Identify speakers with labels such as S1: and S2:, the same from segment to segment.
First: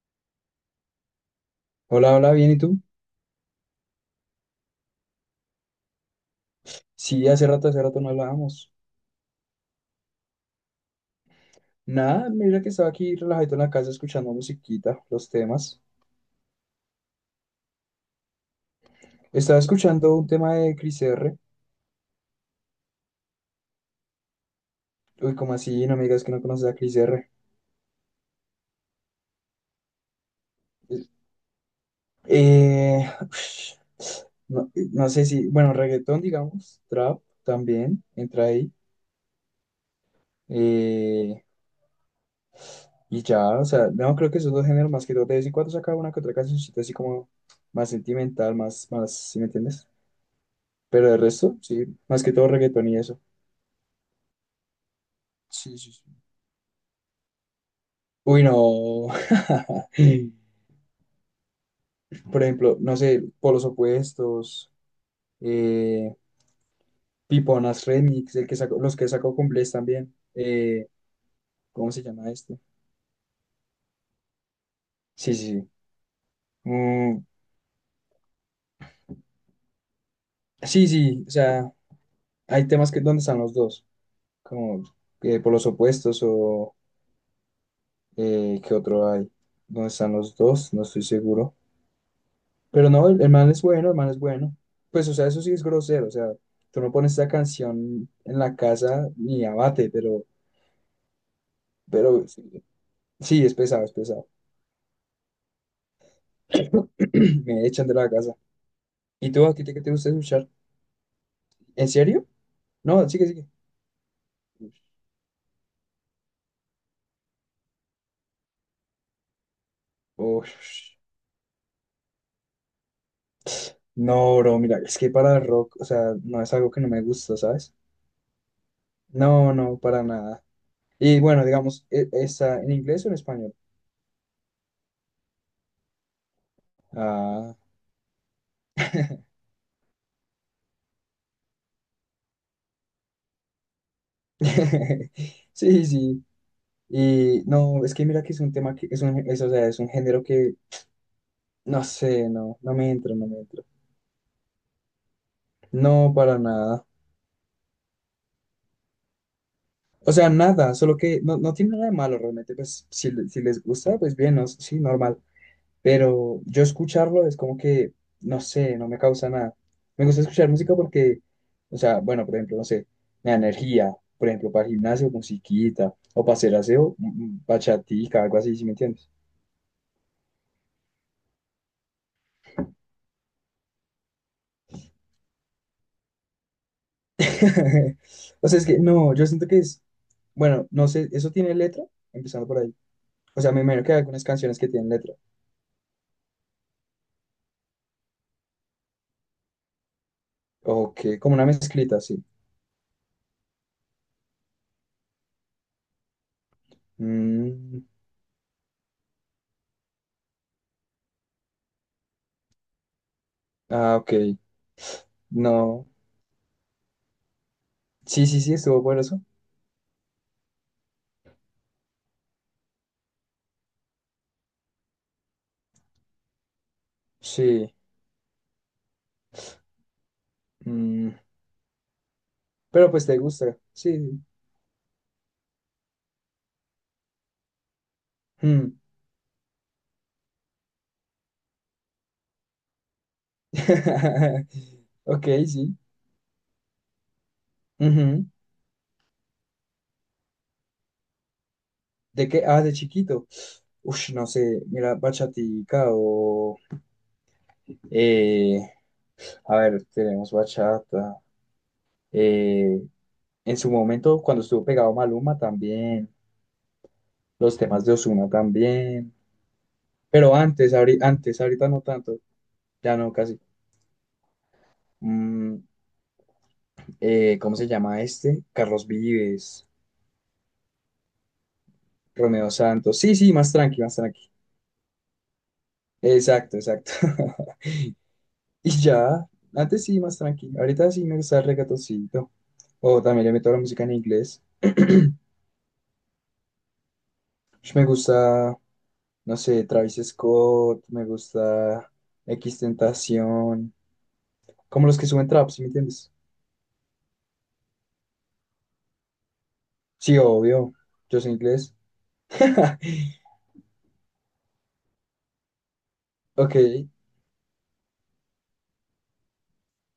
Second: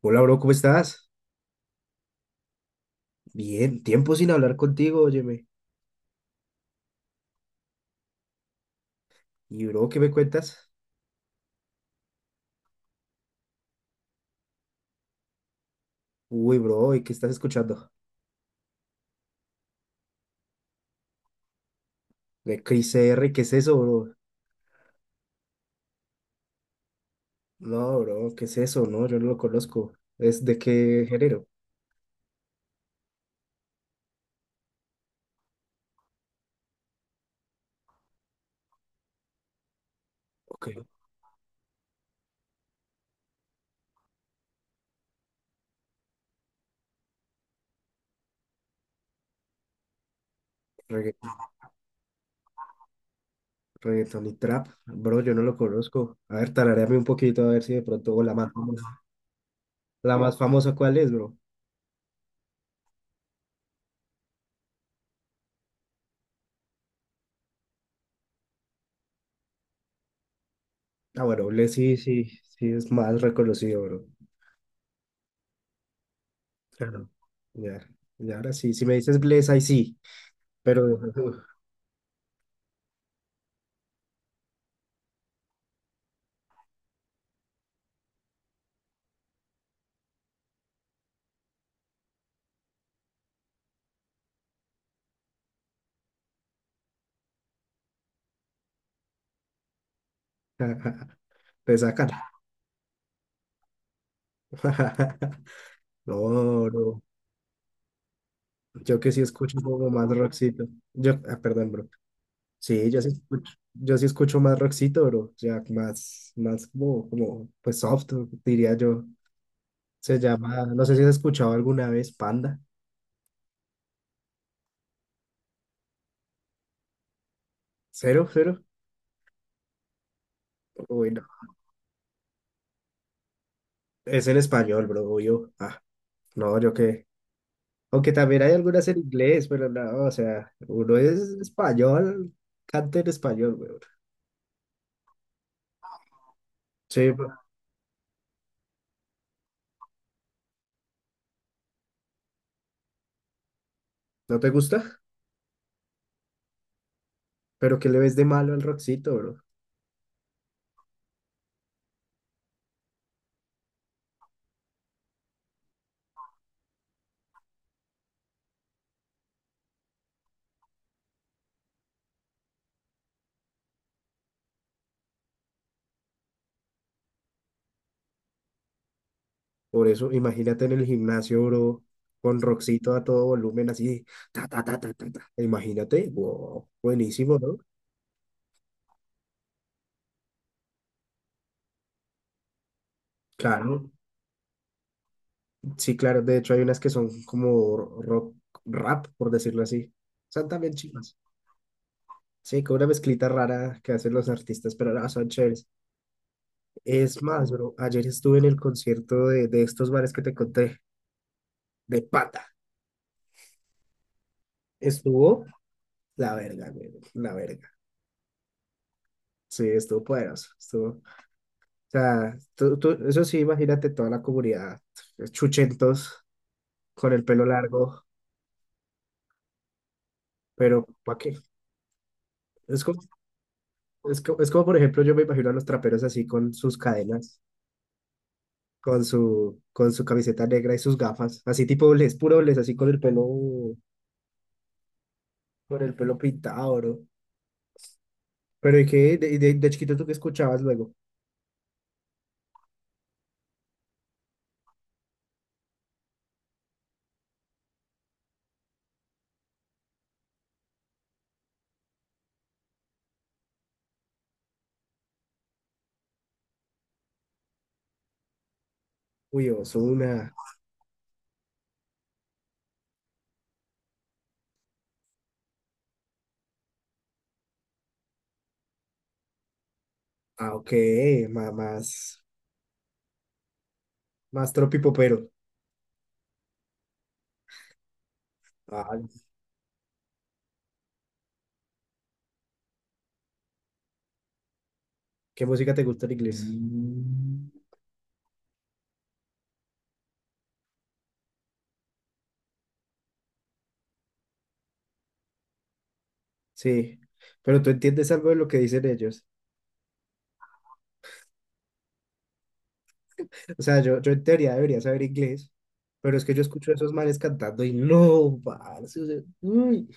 S1: Hola, bro, ¿cómo estás?
S2: Hola, hola, bien, ¿y tú?
S1: Bien, tiempo sin hablar contigo, óyeme.
S2: Sí, hace rato no hablábamos.
S1: Y, bro, ¿qué me cuentas?
S2: Nada, mira que estaba aquí relajadito en la casa escuchando musiquita, los temas.
S1: Uy, bro, ¿y qué estás escuchando?
S2: Estaba escuchando un tema de Cris R.
S1: De Chris R, ¿qué es eso, bro?
S2: Uy, ¿como así? No me digas que no conoces a Cris R.
S1: No, bro, ¿qué es eso? No, yo no lo conozco. ¿Es de qué género?
S2: Eh, no, no sé si, bueno, reggaetón, digamos, trap también, entra ahí.
S1: Ok,
S2: Eh, y ya, o sea, no, creo que esos dos géneros más que todo. De vez en cuando saca una que otra cancioncita así como más sentimental, más, ¿sí me entiendes? Pero el
S1: regga-
S2: resto, sí, más que todo reggaetón y eso.
S1: reggaetón y trap. Bro, yo no lo
S2: Sí, sí,
S1: conozco.
S2: sí.
S1: A ver, tararéame un poquito, a ver si de pronto, o la
S2: Uy,
S1: más famosa.
S2: no.
S1: ¿La más famosa cuál es, bro?
S2: Por ejemplo, no sé, Polos Opuestos, eh, Piponas Remix, el que sacó, los que sacó Cumbles también.
S1: Ah, bueno, le
S2: ¿Cómo
S1: sí,
S2: se
S1: sí,
S2: llama este?
S1: sí, es más reconocido, bro.
S2: Sí, sí, sí.
S1: Claro.
S2: Mm,
S1: Ya, y ahora sí, si me dices Bless, ahí sí,
S2: sí,
S1: pero.
S2: sí, o sea, hay temas que donde están los dos, como Polos Opuestos o ¿qué otro hay? ¿Dónde están los dos? No estoy seguro. Pero no, el man es bueno, el man es bueno. Pues, o sea, eso sí es grosero. O sea, tú no pones esa canción en la casa ni abate,
S1: Te sacan.
S2: pero sí, sí, es pesado, es pesado.
S1: No, bro,
S2: Me echan de la casa.
S1: yo que sí
S2: ¿Y tú a
S1: escucho
S2: ti qué
S1: como
S2: te
S1: más
S2: gusta escuchar?
S1: rockcito. Yo, ah, perdón, bro.
S2: ¿En serio?
S1: Sí, yo
S2: No,
S1: sí
S2: sigue, sigue.
S1: escucho, yo sí escucho más rockcito, bro. Ya más pues soft, diría yo. Se llama, no sé
S2: Ush.
S1: si has escuchado alguna vez Panda.
S2: No, bro, mira, es que para el rock, o sea, no es algo que no me gusta, ¿sabes?
S1: Cero, cero.
S2: No, no, para nada.
S1: Uy,
S2: Y
S1: no.
S2: bueno, digamos, ¿está en inglés o en español?
S1: Es en español, bro. Yo, ah, no, yo que.
S2: Ah,
S1: Aunque también hay algunas en inglés, pero no, o sea, uno es español, canta en español, weón.
S2: sí, sí.
S1: Sí, bro.
S2: Y no, es que mira que es un tema que es un, es, o sea, es un género que no sé, no, no me entro, no me entro.
S1: ¿No te gusta?
S2: No, para nada.
S1: Pero ¿qué le ves de malo al Roxito, bro?
S2: O sea, nada, solo que no, no tiene nada de malo realmente. Pues si, si les gusta, pues bien, no, sí, normal. Pero yo escucharlo es como que, no sé, no me causa nada. Me gusta escuchar música porque, o sea, bueno, por ejemplo, no sé, me da energía, por ejemplo, para el gimnasio, musiquita, o para hacer aseo, bachatica, algo así, ¿sí me entiendes?
S1: Por eso, imagínate en el gimnasio, bro, con Roxito a todo volumen, así, ta, ta, ta, ta, ta, ta. Imagínate, wow, buenísimo, ¿no?
S2: O sea, es que no, yo siento que es, bueno, no sé, ¿eso tiene letra? Empezando por ahí. O sea, me imagino
S1: Claro,
S2: que hay algunas canciones que tienen letra.
S1: sí, claro. De hecho, hay unas que son como rock, rap, por decirlo así. Son también
S2: O
S1: chivas.
S2: que, como una mezclita, sí.
S1: Sí, con una mezclita rara que hacen los artistas, pero no, son chéveres. Es más, bro,
S2: Mm,
S1: ayer estuve en el concierto de estos bares que te conté, de Pata.
S2: ah, ok.
S1: Estuvo
S2: No.
S1: la verga, güey, la verga.
S2: Sí, sí, sí, estuvo bueno eso.
S1: Sí, estuvo poderoso, estuvo sea, eso sí, imagínate toda la comunidad, pues, chuchentos, con el pelo
S2: Sí.
S1: largo, pero ¿para
S2: Mm,
S1: qué? Es
S2: pero
S1: como,
S2: pues te gusta.
S1: es
S2: Sí.
S1: como, es como, por ejemplo, yo me imagino a los traperos así con sus cadenas,
S2: Mm.
S1: con su camiseta negra y sus gafas, así tipo les puro les así
S2: Ok, sí.
S1: con el pelo pintado, ¿no?
S2: Ujú.
S1: Pero ¿y qué? De chiquito tú qué escuchabas luego?
S2: ¿De qué? Ah, de chiquito. Uf, no sé, mira, bachatica o... eh, a ver, tenemos bachata. Eh, en su momento, cuando estuvo pegado Maluma también, los temas de Ozuna también,
S1: Uy, Ozuna,
S2: pero antes, antes, ahorita no tanto, ya no casi. Mm, ¿cómo se llama este? Carlos Vives,
S1: ah, ok, ma- más,
S2: Romeo Santos. Sí, sí, más tranqui, más tranqui.
S1: más tropipopero.
S2: Exacto, exacto. Y
S1: Ah,
S2: ya, antes sí, más tranqui. Ahorita sí me gusta el reggaetoncito. O también le meto la música en inglés.
S1: ¿qué música te gusta en inglés?
S2: Me gusta, no sé, Travis Scott, me gusta Tentación, como los que suben trap, ¿sí me entiendes?
S1: Sí, pero tú entiendes algo de lo que dicen ellos.
S2: Sí, obvio, yo soy inglés.
S1: O sea, yo en teoría debería saber inglés, pero es que yo
S2: Ok,
S1: escucho a esos manes cantando y no, parce, o sea, uy,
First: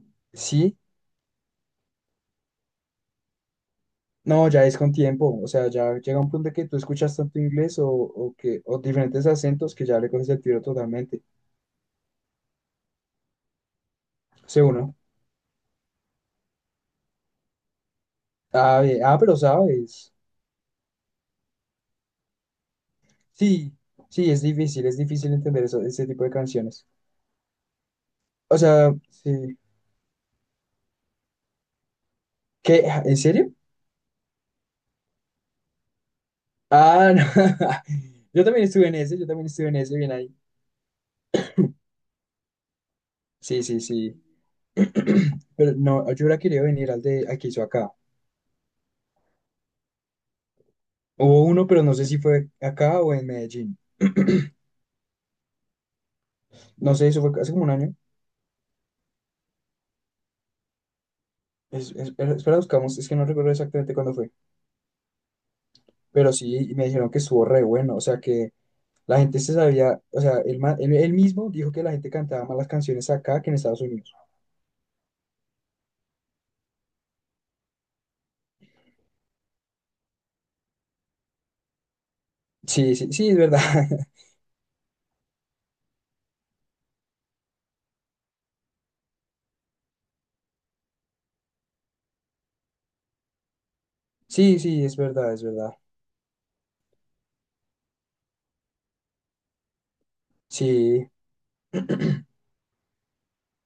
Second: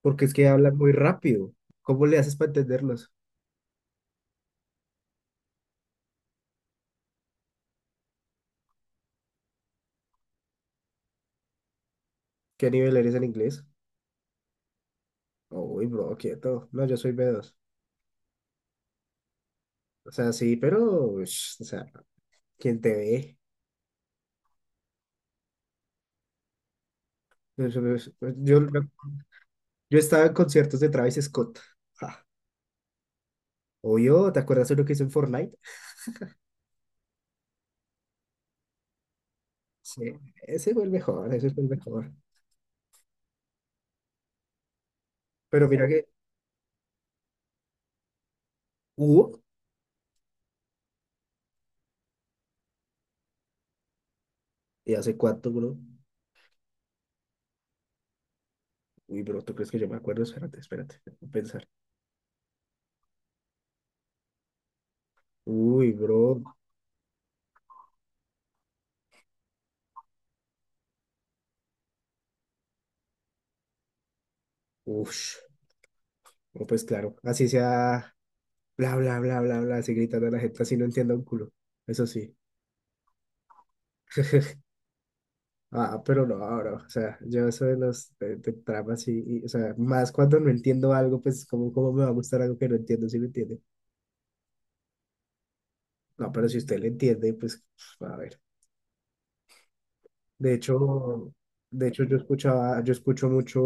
S1: porque es que hablan
S2: sí,
S1: muy rápido. ¿Cómo le haces para entenderlos?
S2: no, ya es con tiempo, o sea, ya llega un punto de que tú escuchas tanto inglés o que, o diferentes acentos que ya le coges el tiro totalmente,
S1: ¿Qué nivel eres en inglés?
S2: sé uno.
S1: Uy, bro, quieto. No, yo soy B2.
S2: Ah, bien, ah, pero
S1: O
S2: sabes,
S1: sea, sí, pero, ush, o sea, ¿quién te ve?
S2: sí, sí, es difícil entender eso, ese tipo de canciones.
S1: Eso no es-
S2: O
S1: Yo,
S2: sea, sí,
S1: yo estaba en conciertos de Travis Scott. Ja.
S2: ¿qué? ¿En serio?
S1: Obvio, ¿te acuerdas de lo que hizo en Fortnite?
S2: Ah, no. Yo también estuve en ese, yo también estuve en ese, bien
S1: Sí,
S2: ahí.
S1: ese fue el mejor, ese fue el mejor.
S2: Sí, sí, sí.
S1: Pero
S2: Pero
S1: mira que
S2: no, yo hubiera querido venir al de al que hizo acá.
S1: hubo.
S2: Hubo uno, pero no sé si fue acá o en Medellín.
S1: ¿Y hace cuánto, bro?
S2: No sé, eso fue hace como un año.
S1: Uy, bro, ¿tú crees que yo me acuerdo? Espérate, espérate, déjame pensar.
S2: Espera, espera, buscamos, es que no recuerdo exactamente cuándo fue.
S1: Uy,
S2: Pero
S1: bro.
S2: sí, y me dijeron que estuvo re bueno. O sea, que la gente se sabía, o sea, él, él, él mismo dijo que la gente cantaba más las canciones acá que en Estados Unidos.
S1: Ush. No, pues claro, así sea, bla, bla, bla, bla, bla, así gritando a la gente, así no entiendo un culo. Eso sí.
S2: Sí, sí, sí, es verdad.
S1: Ah, pero no, ahora, o sea, yo eso de los de tramas y, o sea, más cuando no entiendo algo, pues, ¿cómo me va a gustar algo que no entiendo, si me entiende?
S2: Sí, sí, es verdad, es verdad.
S1: No, pero si usted le entiende, pues, a ver. De
S2: Sí.
S1: hecho, de hecho, yo escuchaba, yo escucho mucho,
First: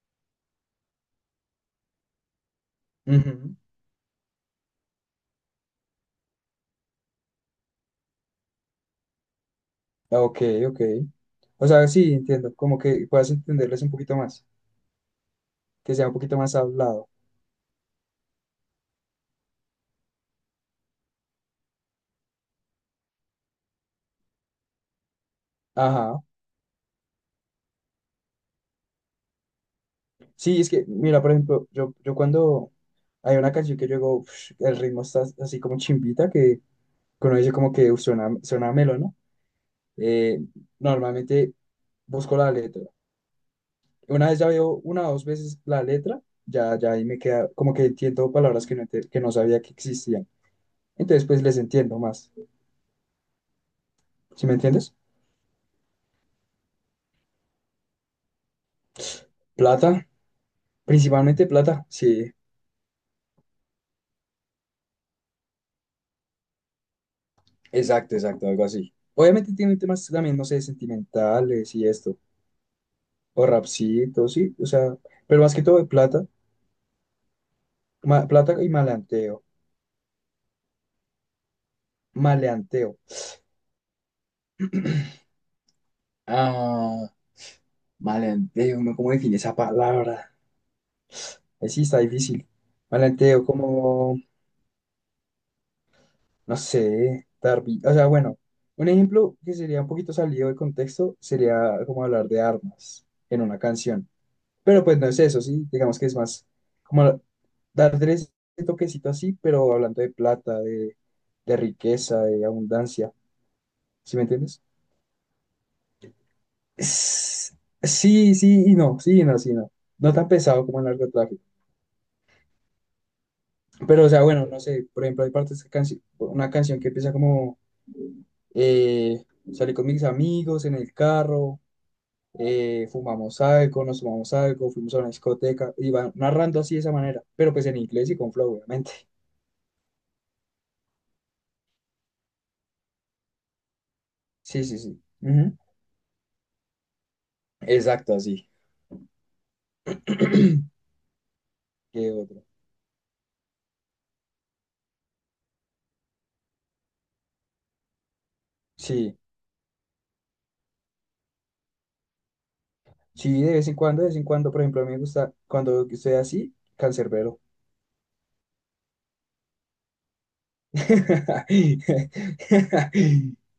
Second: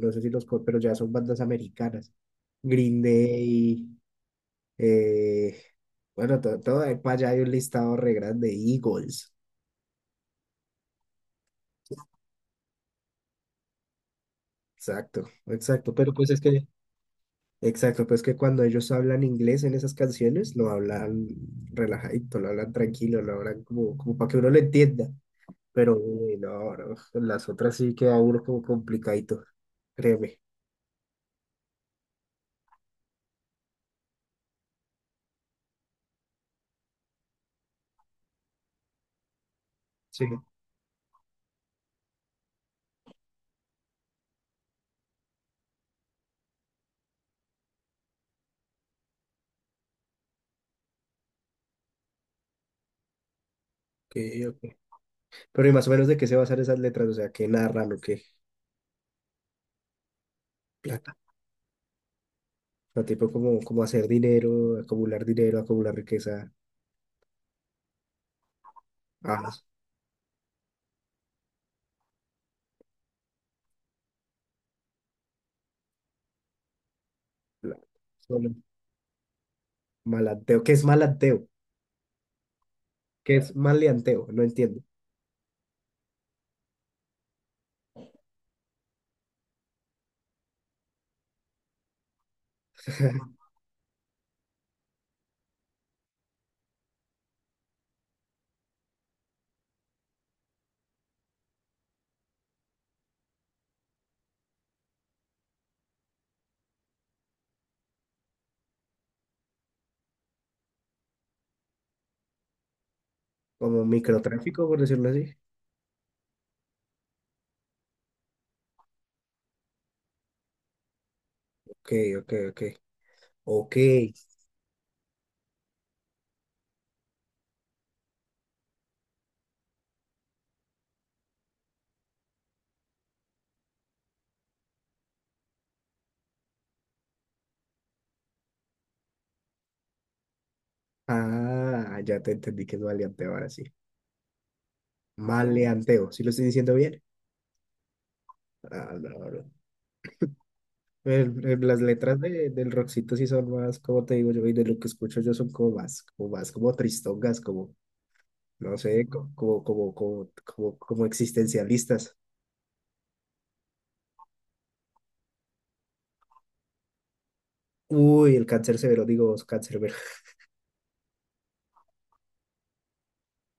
S1: no sé si los, pero ya son bandas americanas. Green
S2: Ujú.
S1: Day, eh, bueno, todo, ahí para allá hay un listado re grande, Eagles,
S2: Ah, ok, ok. O sea, sí, entiendo, como que puedas entenderles un poquito más,
S1: exacto, exacto,
S2: que sea
S1: pero
S2: un
S1: pues
S2: poquito
S1: es
S2: más
S1: que,
S2: hablado.
S1: exacto, pues que cuando ellos hablan inglés en esas canciones, lo hablan relajadito, lo hablan tranquilo, lo hablan como para que uno lo entienda, pero
S2: Ajá.
S1: uy, no, no, las otras sí queda uno como complicadito, créeme,
S2: Sí, es que, mira, por ejemplo, yo cuando hay una canción que yo digo, "Ush, el ritmo está así como chimbita", que uno dice como que "Uf, suena, suena melo, ¿no?".
S1: sí,
S2: Eh,
S1: ok,
S2: Normalmente busco la letra. Una vez ya veo una o dos veces la letra, ya, ya ahí me queda, como que entiendo palabras que no, que no sabía que existían. Entonces, pues les entiendo más. ¿Sí me
S1: ok.
S2: entiendes?
S1: Pero y más o menos de qué se basan esas letras, o sea, qué narran o qué,
S2: Plata,
S1: plata,
S2: principalmente plata, sí.
S1: o sea, tipo como hacer dinero, acumular riqueza.
S2: Exacto, exacto, algo así.
S1: Ah,
S2: Obviamente tiene temas también, no sé, sentimentales y esto, o rapcitos, sí, o sea, pero más que todo de plata,
S1: la- solo
S2: plata y maleanteo,
S1: malanteo. ¿Qué es malanteo?
S2: maleanteo.
S1: ¿Qué es maleanteo? No entiendo.
S2: Ah, maleanteo, ¿no? ¿Cómo define esa palabra? Sí, está difícil. Maleanteo, como, no sé, darby. O sea, bueno, un ejemplo que sería un poquito salido de contexto sería como hablar de armas en una canción. Pero pues no es eso, sí, digamos que es más como darle ese toquecito así, pero hablando de plata, de riqueza, de abundancia,
S1: Como
S2: ¿sí me entiendes?
S1: microtráfico, por decirlo así.
S2: Es- Sí, sí y no, sí y no, sí y no. No tan pesado como el narcotráfico.
S1: Ok, ok, ok. Ok.
S2: Pero, o sea, bueno, no sé, por ejemplo, hay partes que una canción que empieza como eh, salí con mis amigos en el carro, fumamos algo, nos fumamos algo, fuimos a una discoteca, y van narrando así de esa manera, pero pues en inglés y con flow, obviamente.
S1: Ah, ya te entendí que es maleanteo ahora sí.
S2: Sí, sí, sí. Ujú.
S1: Maleanteo. ¿Sí lo estoy diciendo bien?
S2: Exacto, así.
S1: Ah, no, no. Las
S2: ¿Qué
S1: letras
S2: otro?
S1: del Roxito sí son más, como te digo yo, y de lo que escucho yo son como más, como tristongas, como, no sé,
S2: Sí,
S1: como existencialistas.
S2: sí, de vez en cuando, de vez en cuando, por ejemplo, a mí me gusta cuando estoy así, Cancerbero.
S1: Uy, el cáncer severo, digo, cáncer.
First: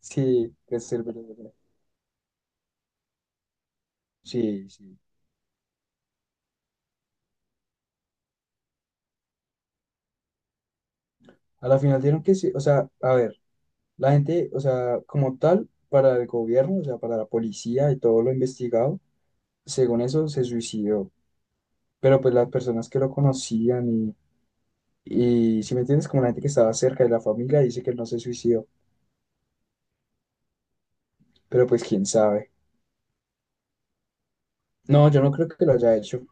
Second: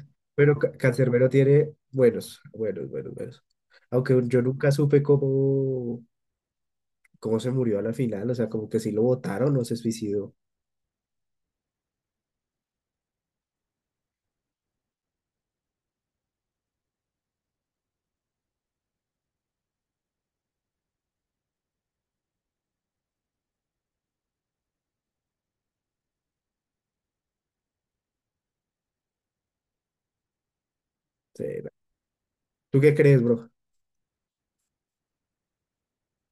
S2: Sí,
S1: Pero Cancerbero
S2: Cancerbero.
S1: tiene buenos, buenos, buenos, buenos. Aunque yo
S2: Sí,
S1: nunca
S2: sí.
S1: supe cómo, se murió a la final, o sea, como que si lo votaron o se suicidó.
S2: A la final dieron que sí, o sea, a ver, la gente, o sea, como tal, para el gobierno, o sea, para la policía y todo lo investigado, según eso, se suicidó. Pero pues las personas que lo conocían y si me entiendes, como la gente que estaba cerca de la familia, dice que él no se suicidó.
S1: Sí,
S2: Pero
S1: no.
S2: pues quién sabe.
S1: ¿Tú qué crees, bro?
S2: No, yo no creo que lo haya hecho.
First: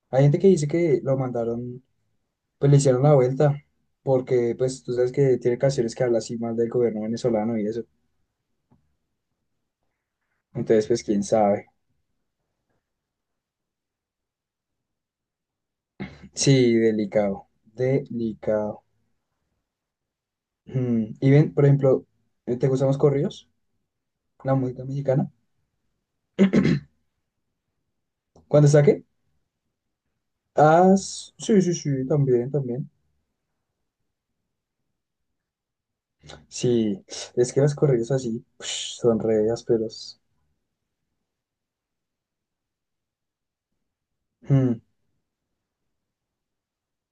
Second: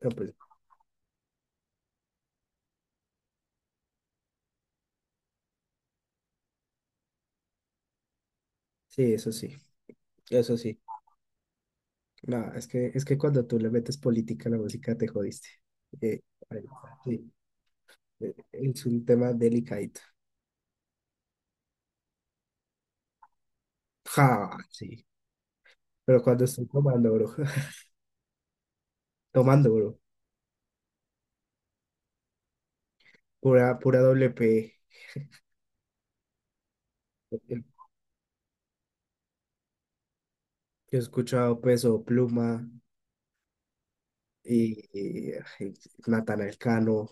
S1: No,
S2: Hay
S1: pues,
S2: gente que dice que lo mandaron, pues le hicieron la vuelta, porque pues tú sabes que tiene canciones que habla así mal del gobierno venezolano y eso.
S1: sí, eso sí, eso sí.
S2: Entonces, pues quién sabe.
S1: No, es que cuando tú le metes política a la música te jodiste. Eh, Ahí
S2: Sí,
S1: está, sí,
S2: delicado, delicado.
S1: es un tema delicadito.
S2: Mm, y ven, por ejemplo, ¿te gustan los corridos?
S1: Ja,
S2: La música
S1: sí.
S2: mexicana.
S1: Pero cuando estoy tomando, bro,
S2: ¿Cuándo saqué?
S1: tomando, bro,
S2: Ah, sí, sí, sí, también, también.
S1: pura doble P.
S2: Sí,
S1: Yo
S2: es que los corridos así, son re ásperos.
S1: he escuchado Peso Pluma, y,
S2: Mm,
S1: y, y Natanael Cano,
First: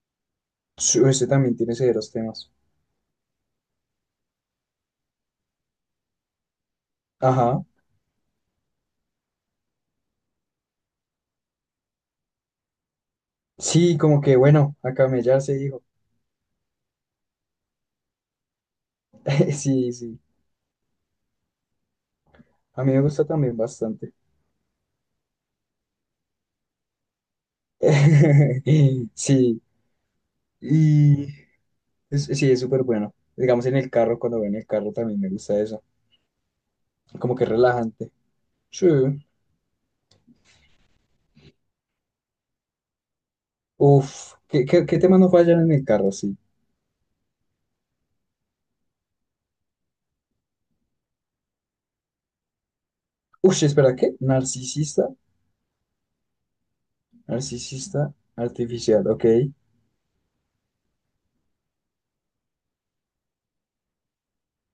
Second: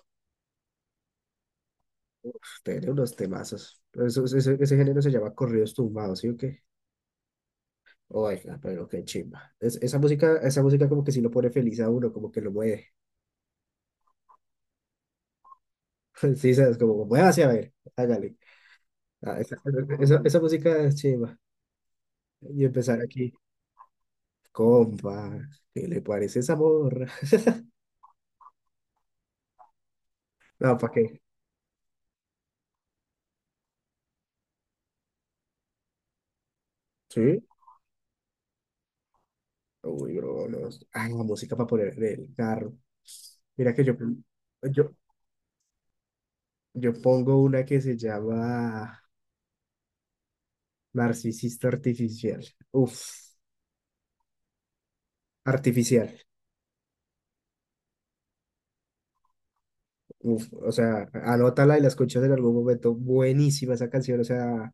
S2: sí, ese también tiene severos temas.
S1: uf, tiene unos temazos. Pero ese género se llama corridos tumbados, ¿sí o qué?
S2: Ajá.
S1: Oiga, pero qué chimba. Esa música como que sí lo pone feliz a uno, como que lo mueve.
S2: Sí, como que bueno, a camellar se dijo.
S1: Sí, sabes, como muévase a ver, hágale. Ah, esa,
S2: Sí, sí.
S1: esa, esa música es chimba. Y
S2: A mí
S1: empezar
S2: me gusta
S1: aquí,
S2: también bastante.
S1: compa, ¿qué le parece esa morra?
S2: Sí,
S1: No, ¿para qué?
S2: y sí, es súper bueno. Digamos en el carro, cuando voy en el carro también me gusta eso. Como
S1: ¿Sí?
S2: que relajante. Sí.
S1: Uy, bro, no. Ay, la música para poner en el carro. Mira que
S2: Uf, ¿qué, qué,
S1: yo,
S2: qué temas no fallan en el carro? Sí.
S1: Yo pongo una que se llama Narcisista Artificial. Uf,
S2: Uf, espera, ¿qué? Narcisista,
S1: artificial.
S2: narcisista artificial, ok.
S1: Uf, o sea, anótala y la escuchas en algún momento. Buenísima esa canción, o sea,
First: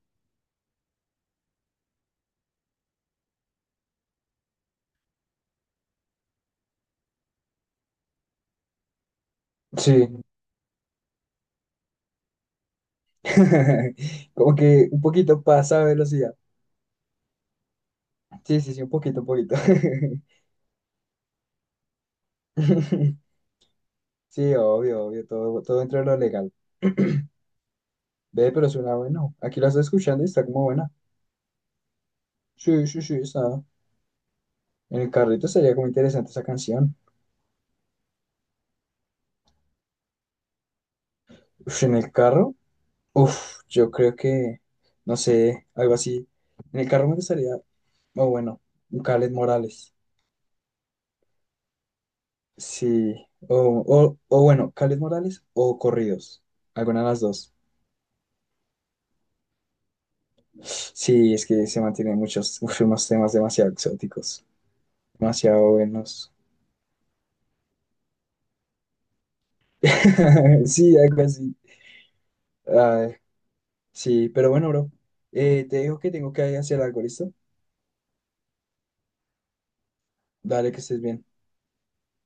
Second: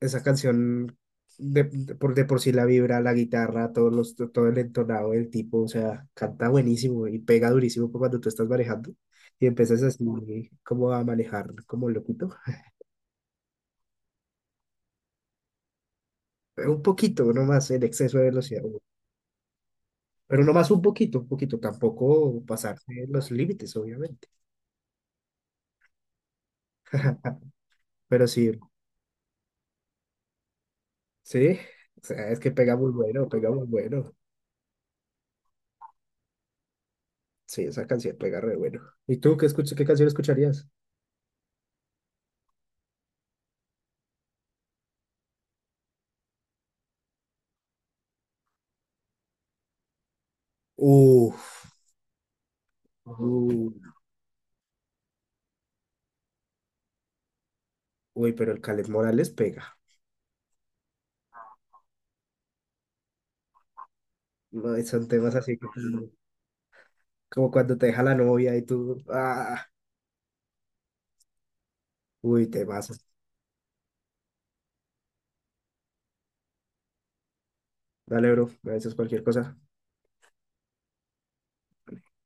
S1: esa canción de por sí la vibra, la guitarra, todos los, todo el entonado del tipo, o sea, canta buenísimo y pega durísimo pa' cuando tú estás manejando y empiezas así
S2: Sí.
S1: como a manejar como loquito.
S2: Como que un poquito pasa a velocidad.
S1: Un poquito, no más en exceso de
S2: Sí,
S1: velocidad.
S2: sí, sí, un poquito, un poquito.
S1: Pero no más un poquito, tampoco pasarse los límites, obviamente.
S2: Sí, obvio, obvio, todo, todo dentro de lo legal.
S1: Pero sí,
S2: Ve, pero suena bueno. Aquí la estoy escuchando y está como buena.
S1: sí, o sea, es que pega
S2: Sí,
S1: muy
S2: sí, sí,
S1: bueno, pega
S2: está.
S1: muy bueno.
S2: En el carrito sería como interesante esa canción.
S1: Sí, esa canción pega re bueno. ¿Y tú qué escuchas, qué canción escucharías?
S2: Uf, en el carro, uf, yo creo que, no sé, algo así. En el carro me gustaría, o bueno, un Kaleth Morales.
S1: Uf,
S2: Sí, o,
S1: uh,
S2: o bueno, Kaleth Morales o Corridos. Alguna de las dos.
S1: uy, pero el Caleb Morales pega.
S2: Sí, es que se mantienen muchos, uf, unos temas demasiado exóticos,
S1: No, y son temas así
S2: demasiado
S1: como,
S2: buenos.
S1: como cuando te deja la novia y tú, ah,
S2: Sí, algo así.
S1: uy, temas.
S2: Ay, sí, pero bueno, bro. Te digo que tengo que hacer algo, ¿listo?
S1: Dale, bro, me dices cualquier cosa.
S2: Dale, que estés bien.